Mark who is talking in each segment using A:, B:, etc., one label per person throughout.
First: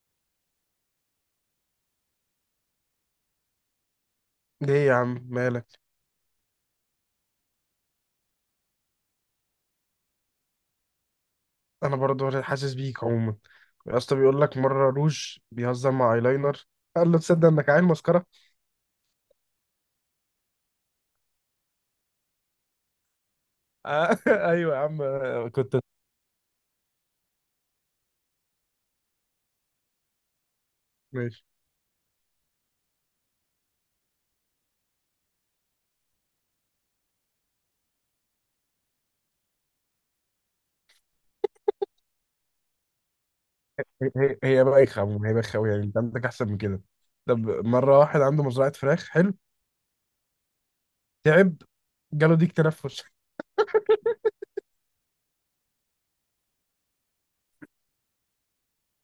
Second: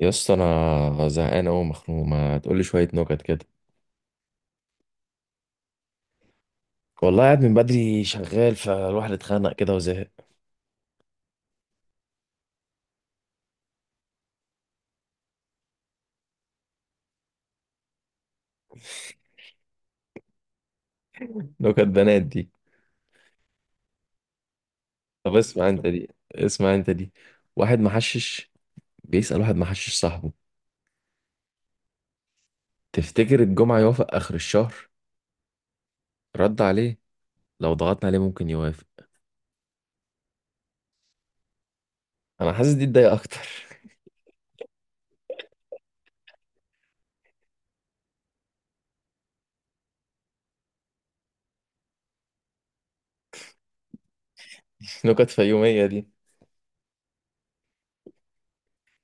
A: يا اسطى انا زهقان قوي مخنوق، ما تقولي شويه نكت كده.
B: ليه يا عم مالك؟
A: والله قاعد من بدري شغال فالواحد اتخانق كده وزهق.
B: انا برضو حاسس بيك عموما. يا اسطى، بيقول لك مره روج بيهزر مع ايلاينر، قال له تصدق انك عيل مسكره؟
A: نكت بنات دي؟
B: آه، ايوه يا عم،
A: طب
B: آه،
A: اسمع
B: كنت
A: انت دي. اسمع انت دي. واحد محشش بيسأل واحد محشش صاحبه:
B: ماشي.
A: تفتكر الجمعه يوافق اخر الشهر؟ رد عليه: لو ضغطنا عليه ممكن يوافق. انا حاسس دي تضايق اكتر.
B: هي بايخه عموما، هي بايخه قوي يعني. انت عندك احسن من كده؟ طب، مره واحد عنده مزرعه فراخ، حلو، تعب، جاله ديك تنفس.
A: نكت فيوميه دي.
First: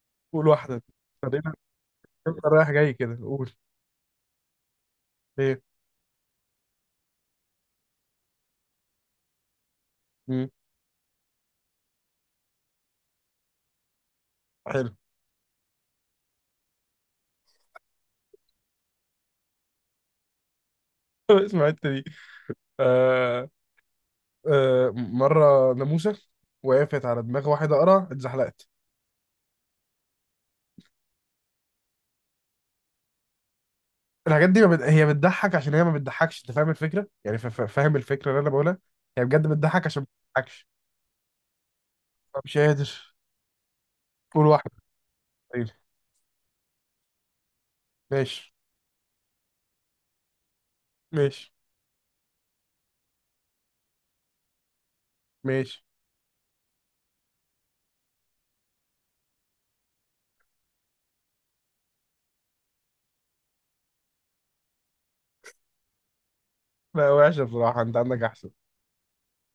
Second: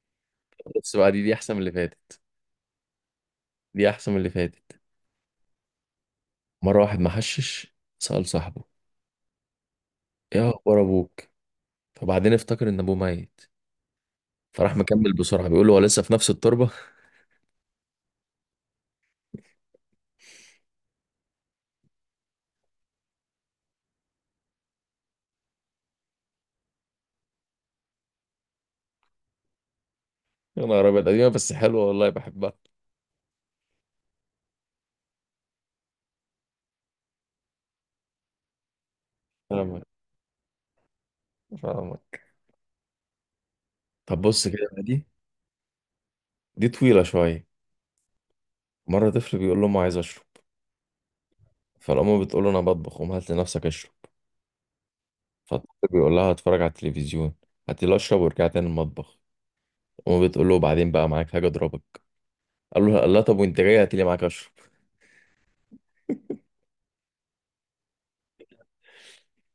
B: قول واحده.
A: بس بقى دي احسن
B: خلينا
A: من اللي فاتت.
B: رايح جاي كده، قول
A: دي احسن من اللي فاتت.
B: ايه.
A: مره واحد محشش سأل صاحبه: ايه
B: مم.
A: اخبار ابوك؟ فبعدين افتكر ان ابوه ميت، فراح
B: حلو.
A: مكمل بسرعة بيقول له: هو لسه في نفس التربة؟
B: اسمع الحته دي. آه، آه، مره ناموسه وقفت على دماغ واحد اقرع، اتزحلقت.
A: يا نهار أبيض، قديمة بس حلوة والله بحبها.
B: الحاجات دي ما بت... هي بتضحك عشان هي ما بتضحكش، انت فاهم الفكره يعني، فاهم الفكره اللي انا بقولها. هي بجد
A: فاهمك.
B: بتضحك عشان ما بتضحكش.
A: فاهمك.
B: مش قادر.
A: طب
B: قول
A: بص كده
B: واحد.
A: بقى دي.
B: طيب.
A: دي طويلة شوية.
B: ماشي.
A: مرة طفل بيقول لأمه: عايز أشرب.
B: ماشي.
A: فالأم بتقول له: أنا بطبخ، قوم هات لنفسك أشرب.
B: ماشي.
A: فالطفل بيقول لها: هتفرج على التلفزيون، هاتي لي أشرب وارجع تاني المطبخ. أمه بتقول له: بعدين بقى معاك حاجة أضربك. قال له: لا طب وأنت جاي هاتي لي معاك أشرب.
B: لا، وحشه بصراحه، انت عندك احسن.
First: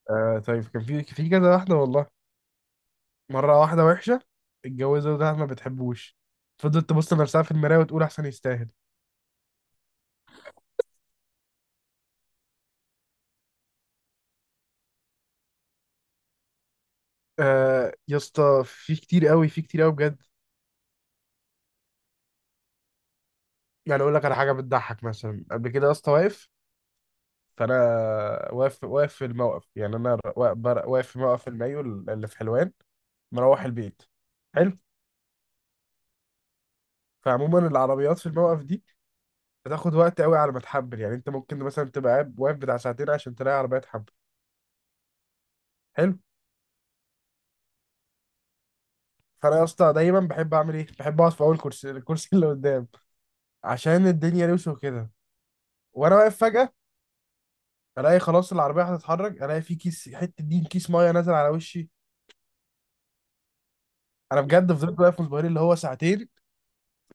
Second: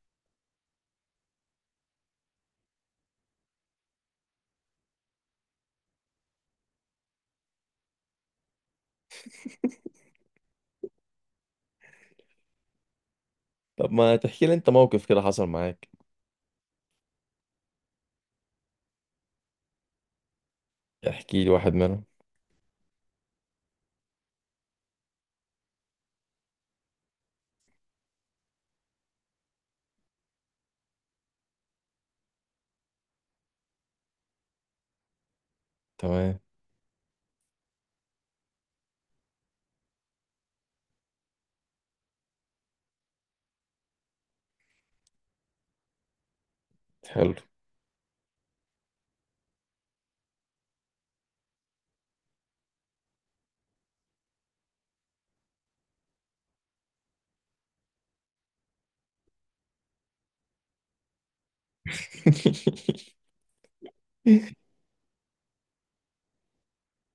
B: آه طيب، كان في كذا واحده والله. مره واحده وحشه اتجوزها وده ما بتحبوش، فضلت تبص لنفسها في المرايه وتقول احسن يستاهل.
A: طب ما تحكي لي أنت موقف كده حصل معاك؟
B: آه يا اسطى، في كتير قوي، في كتير قوي بجد.
A: احكي لي واحد منهم.
B: يعني اقول لك على حاجه بتضحك مثلا، قبل كده يا اسطى واقف، فانا واقف. واقف في الموقف، يعني انا واقف في موقف المايو اللي في حلوان، مروح البيت. حلو.
A: تمام.
B: فعموما العربيات في الموقف دي بتاخد وقت قوي على ما تحبل، يعني انت ممكن مثلا تبقى واقف بتاع ساعتين عشان تلاقي عربيه تحبل. حلو.
A: حلو.
B: فانا يا اسطى دايما بحب اعمل ايه، بحب اقعد في اول كرسي، الكرسي اللي قدام، عشان الدنيا لوسه كده. وانا واقف فجاه الاقي خلاص العربيه هتتحرك، الاقي في كيس، حته دين كيس ميه نازل على وشي. انا بجد فضلت واقف مصبرين اللي هو ساعتين.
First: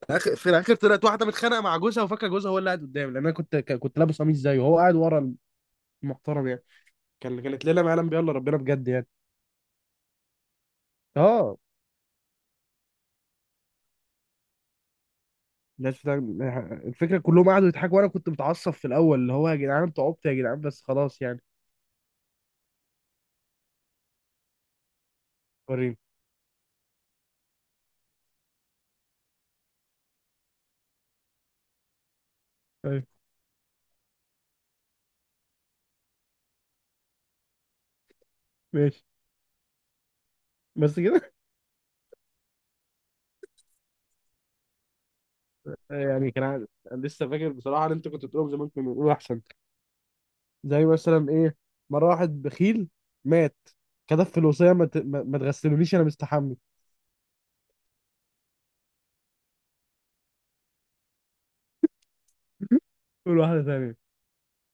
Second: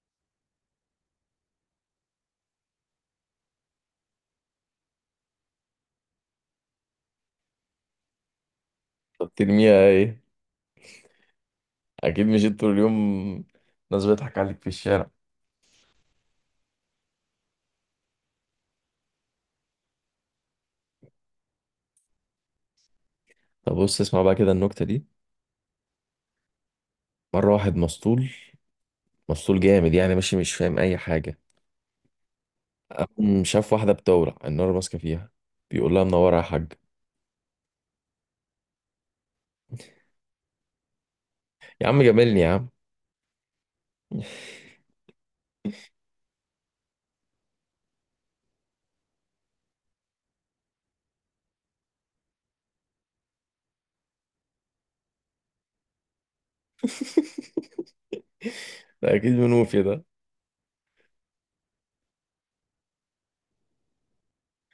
B: في الاخر طلعت واحده متخانقه مع جوزها وفاكره جوزها هو اللي قاعد قدامي، لان انا كنت لابس قميص زيه وهو قاعد ورا، المحترم يعني. كانت ليله ما يعلم بيها الا ربنا، بجد يعني.
A: طب ترميها إيه؟
B: اه،
A: اكيد مش انت طول اليوم، ناس بتضحك عليك في الشارع.
B: الناس بتاع- الفكره كلهم قعدوا يضحكوا، وانا كنت متعصب في الاول، اللي هو يا جدعان انتوا عبط، يا جدعان بس خلاص يعني.
A: طب بص اسمع بقى كده النكتة دي.
B: وريني.
A: مرة واحد مسطول، مسطول جامد يعني، ماشي مش فاهم اي حاجة.
B: طيب.
A: قام شاف واحدة بتولع النار ماسكة فيها، بيقول لها: منورة يا حاج.
B: ماشي. بس كده؟
A: يا عم جاملني يا عم.
B: يعني كان عادي. أنا لسه فاكر بصراحه ان انت كنت بتقولهم زمان، كنا بنقول احسن، زي مثلا ايه. مره واحد بخيل مات، كتب في الوصيه ما ت- ما- ما تغسلونيش انا مستحمي.
A: ده اكيد منوفي ده.
B: قول واحده ثانيه،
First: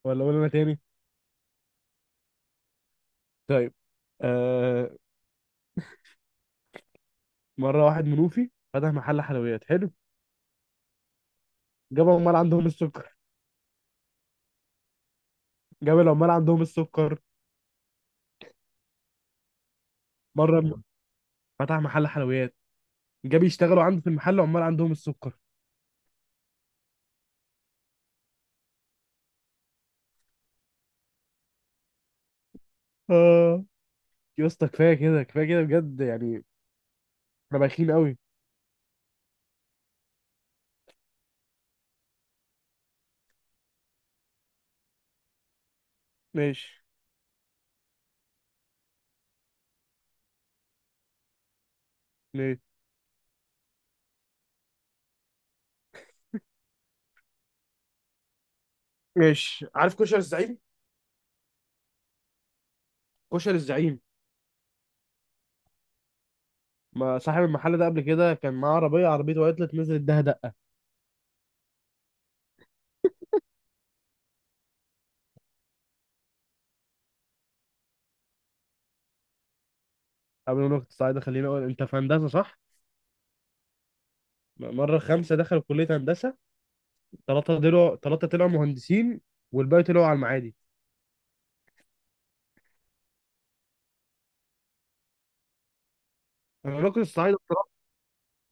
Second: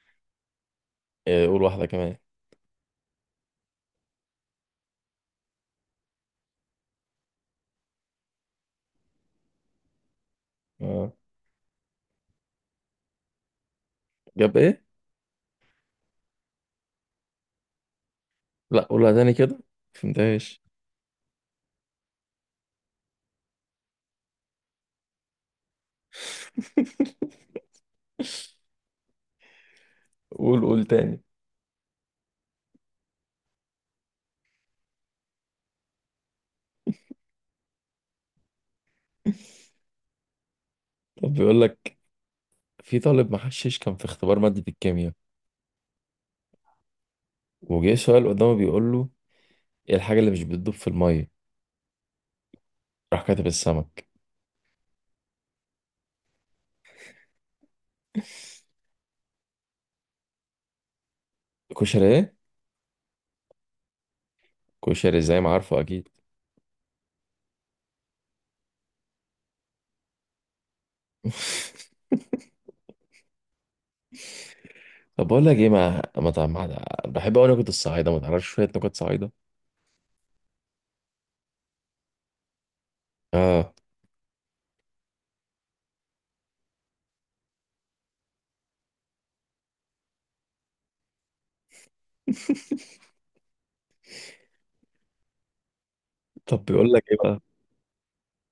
B: ولا قول انا تاني.
A: إيه، قول واحدة كمان.
B: طيب، آه. مره واحد منوفي فتح محل حلويات، حلو،
A: آه.
B: جاب عمال عندهم السكر.
A: جاب ايه؟
B: جاب العمال عندهم السكر.
A: لا قولها تاني كده،
B: مره
A: مفهمتهاش.
B: م- فتح محل حلويات، جاب يشتغلوا عنده في المحل عمال عندهم السكر.
A: قول، قول تاني.
B: اه، يا اسطى كفايه كده، كفايه كده بجد يعني، احنا بايخين قوي.
A: طب بيقول لك في طالب محشش كان في اختبار مادة الكيمياء،
B: ماشي.
A: وجه سؤال قدامه بيقول له: ايه الحاجة اللي مش بتدوب في المية؟
B: ماشي.
A: راح كاتب السمك.
B: ماشي، عارف كشري الزعيم.
A: كشري ايه؟
B: كشري الزعيم،
A: كشري زي ما عارفه اكيد.
B: ما صاحب المحل ده قبل كده كان معاه عربيه، عربيته وقعت نزلت اداها دقه.
A: طب بقول لك ايه، ما ما تع- ما- بحب اقول نكت الصعايده، ما تعرفش شويه نكت صعايده؟
B: قبل ما نروح الصعيد، خليني اقول، انت في هندسه صح؟
A: اه.
B: مره 5 دخلوا كليه هندسه، 3 طلعوا، 3 طلعوا مهندسين، والباقي طلعوا على المعادي.
A: طب بيقول
B: الراجل
A: لك ايه
B: الصعايدة
A: بقى.
B: بصراحة.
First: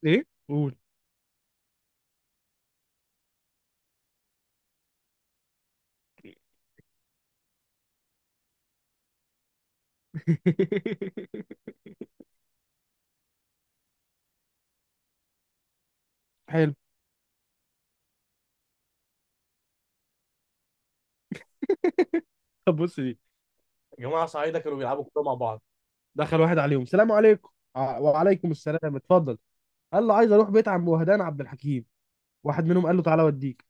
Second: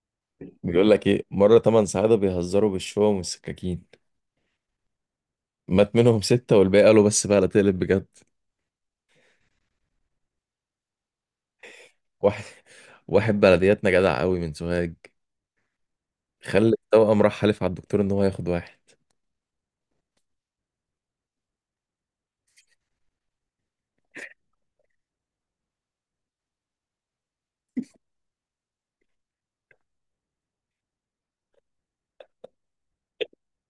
B: ايه؟ قول.
A: بيقول لك ايه، مره ثمان صعايده بيهزروا بالشوم والسكاكين، مات منهم سته والباقي قالوا: بس بقى لا تقلب بجد. واحد، واحد بلدياتنا جدع قوي من سوهاج، خلى
B: حلو.
A: التوأم راح حلف على الدكتور ان هو هياخد واحد.
B: طب بص دي، جماعه صعيده كانوا بيلعبوا كوره مع بعض، دخل واحد عليهم، سلام عليكم، وعليكم السلام اتفضل، قال له عايز اروح بيت عم وهدان عبد الحكيم. واحد منهم قال له تعالى اوديك،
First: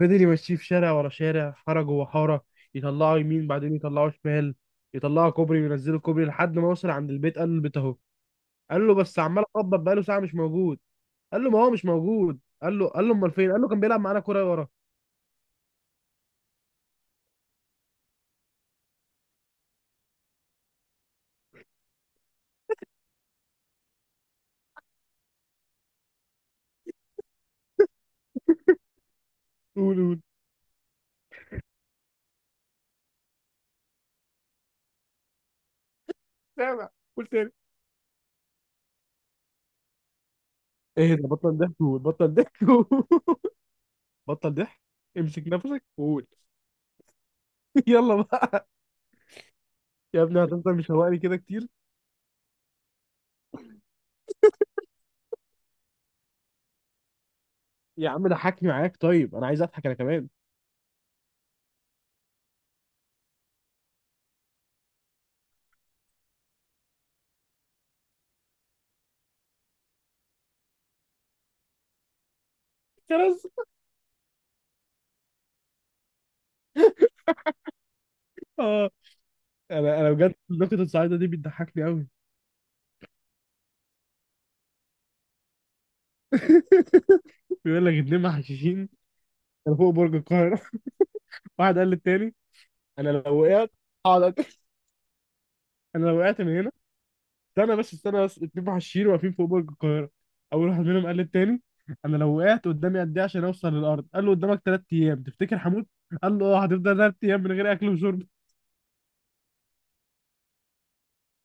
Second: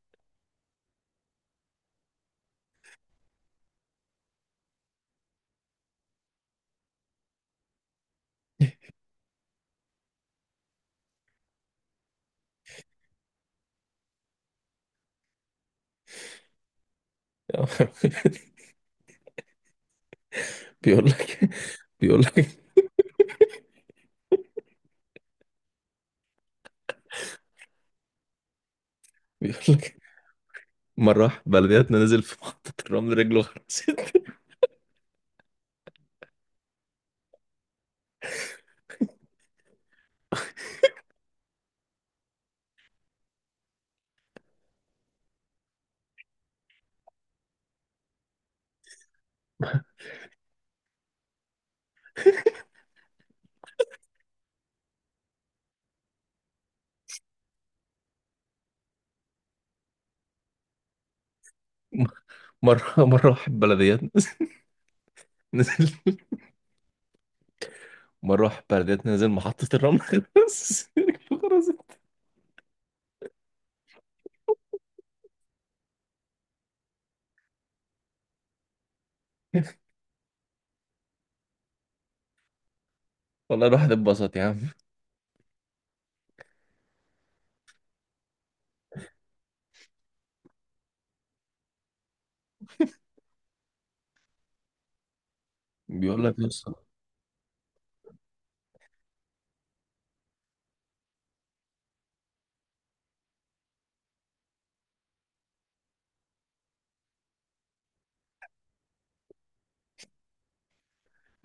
B: فضل يمشيه في شارع ورا شارع، حاره جوه حاره، يطلعه يمين بعدين يطلعه شمال، يطلعه كوبري وينزله كوبري، لحد ما وصل عند البيت، قال له البيت اهو. قال له بس عمال اخبط بقاله ساعه مش موجود. قال له ما هو مش موجود. قال له امال فين؟ قال له كان بيلعب معانا كوره ورا.
A: بيقول لك. بيقول لك. بيقول
B: قول،
A: لك
B: قول.
A: مرة واحد بلدياتنا نزل في محطة الرمل رجله غرزت.
B: سامع؟ قول تاني. ايه ده، بطل ضحك، قول، بطل ضحك قول. بطل ضحك، امسك نفسك وقول. يلا بقى، يا ابني هتفضل مشوقني كده كتير، يا عم ضحكني معاك، طيب انا عايز اضحك انا كمان.
A: مرة واحد بلدياتنا نزل. مرة واحد بلدياتنا نزل محطة الرمل غرز، رجله غرزت.
B: خلاص. اه، انا بجد نقطة السعيدة دي بتضحكني قوي.
A: والله الواحد اتبسط يا عم.
B: بيقول لك 2 محششين كانوا فوق برج القاهرة، واحد قال للتاني انا لو وقعت هقعد أك- انا لو
A: بيقول لك
B: وقعت
A: يا
B: من هنا.
A: اسطى.
B: استنى بس، استنى بس، 2 محشيين واقفين فوق برج القاهرة، أول واحد منهم قال للتاني أنا لو وقعت قدامي قد إيه عشان أوصل للأرض؟ قال له قدامك 3 أيام. تفتكر هموت؟ قال له أه، هتفضل 3 أيام من غير أكل وشرب.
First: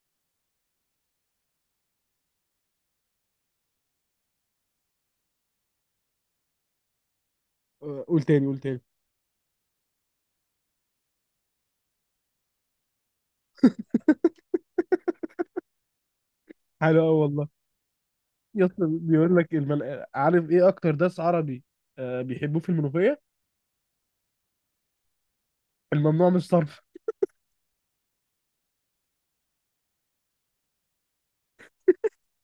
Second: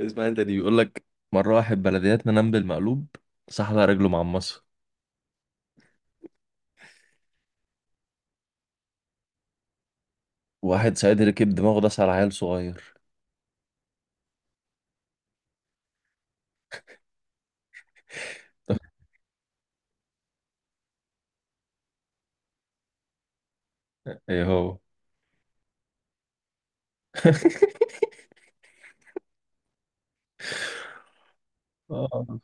A: اسمع انت دي. بيقول لك مرة واحد بلدياتنا نام بالمقلوب، صح على رجله معمصة.
B: آه، قول تاني، قول تاني.
A: واحد سعيد ركب دماغه داس على عيل صغير.
B: حلو أوي والله. يا اسطى بيقول لك عارف إيه أكتر داس عربي؟ آه، بيحبوه في المنوفية؟
A: ايه هو؟
B: الممنوع من الصرف.
A: آه.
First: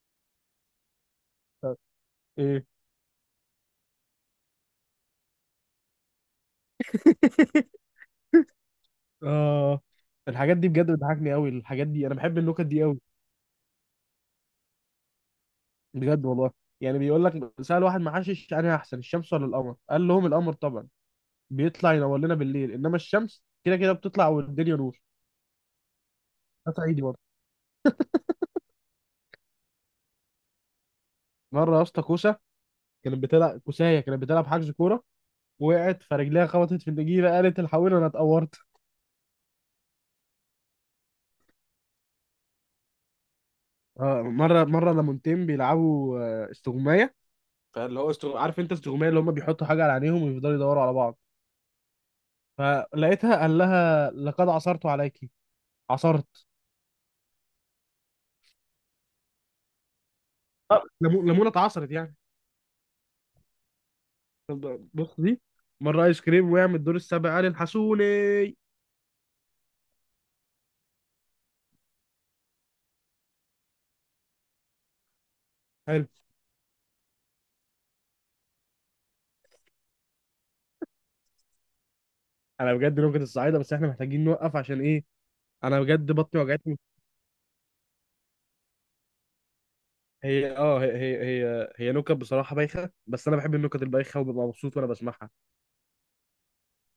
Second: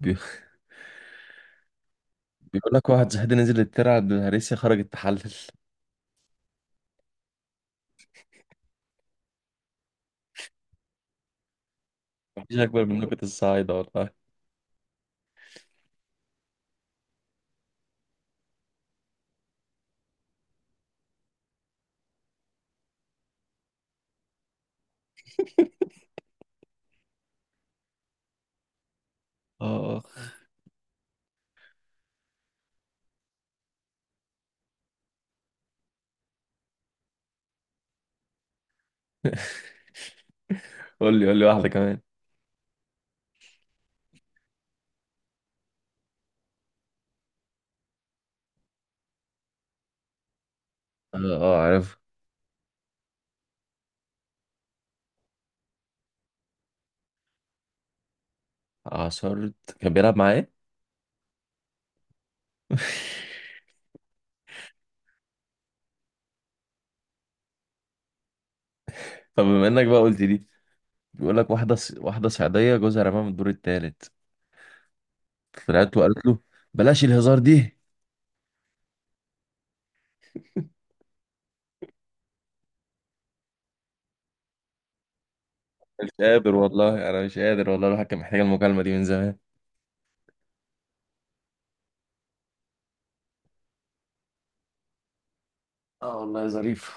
A: بي-
B: طب، إيه؟
A: بيقول لك واحد زهدان نزل الترعة بالهريسة، خرجت تحلل.
B: آه، الحاجات دي بجد بتضحكني قوي، الحاجات دي انا بحب
A: مفيش
B: النكت دي
A: أكبر من
B: قوي،
A: نكت الصعايدة والله.
B: بجد والله. يعني بيقول لك، سأل واحد محشش، انا احسن الشمس ولا القمر؟ قال لهم القمر طبعا، بيطلع ينور لنا بالليل، انما الشمس كده كده بتطلع والدنيا نور. ده صعيدي برضه.
A: اه.
B: مره يا اسطى كوسه كانت بتلعب كوسايه، كانت بتلعب حجز كوره، وقعت فرجليها، خبطت في النجيله قالت الحقوني انا اتقورت.
A: قول لي، قول لي واحدة كمان.
B: آه، مره لمونتين بيلعبوا آه، استغمايه، فاللي هو عارف انت استغمايه، اللي هم بيحطوا حاجه على عينيهم ويفضلوا يدوروا على
A: اه.
B: بعض،
A: آه، عارف.
B: فلقيتها قال لها لقد عصرت عليكي. عصرت.
A: عصرت كان بيلعب معاه إيه؟
B: آه، ليمونه اتعصرت يعني. طب بص دي، مره ايس كريم وقع من الدور السابع، قال الحسوني.
A: طب بما إنك بقى قلت دي، بيقول لك واحدة صعيدية جوزها رماها من الدور التالت، طلعت له
B: حلو.
A: قالت له: بلاش الهزار دي.
B: انا بجد لغة الصعايدة، بس احنا محتاجين نوقف عشان ايه، انا
A: مش
B: بجد بطني
A: قادر
B: وجعتني.
A: والله، أنا مش قادر والله، الواحد كان محتاج المكالمة دي من زمان.
B: هي, هي نكت بصراحة بايخة، بس انا بحب النكت البايخة وببقى مبسوط وانا بسمعها.
A: اه والله يا ظريف.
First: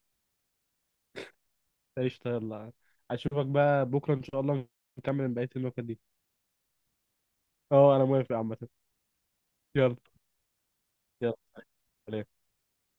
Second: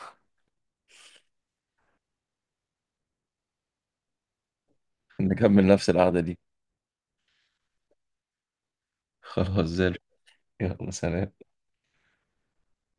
B: قشطة، يلا، اشوفك بقى بكرة ان شاء الله، نكمل بقية
A: نكمل
B: النكت
A: نفس
B: دي.
A: القعدة دي.
B: اه انا موافق عامة.
A: خلاص زي
B: يلا.
A: الفل. يلا سلام.
B: يلا سلام.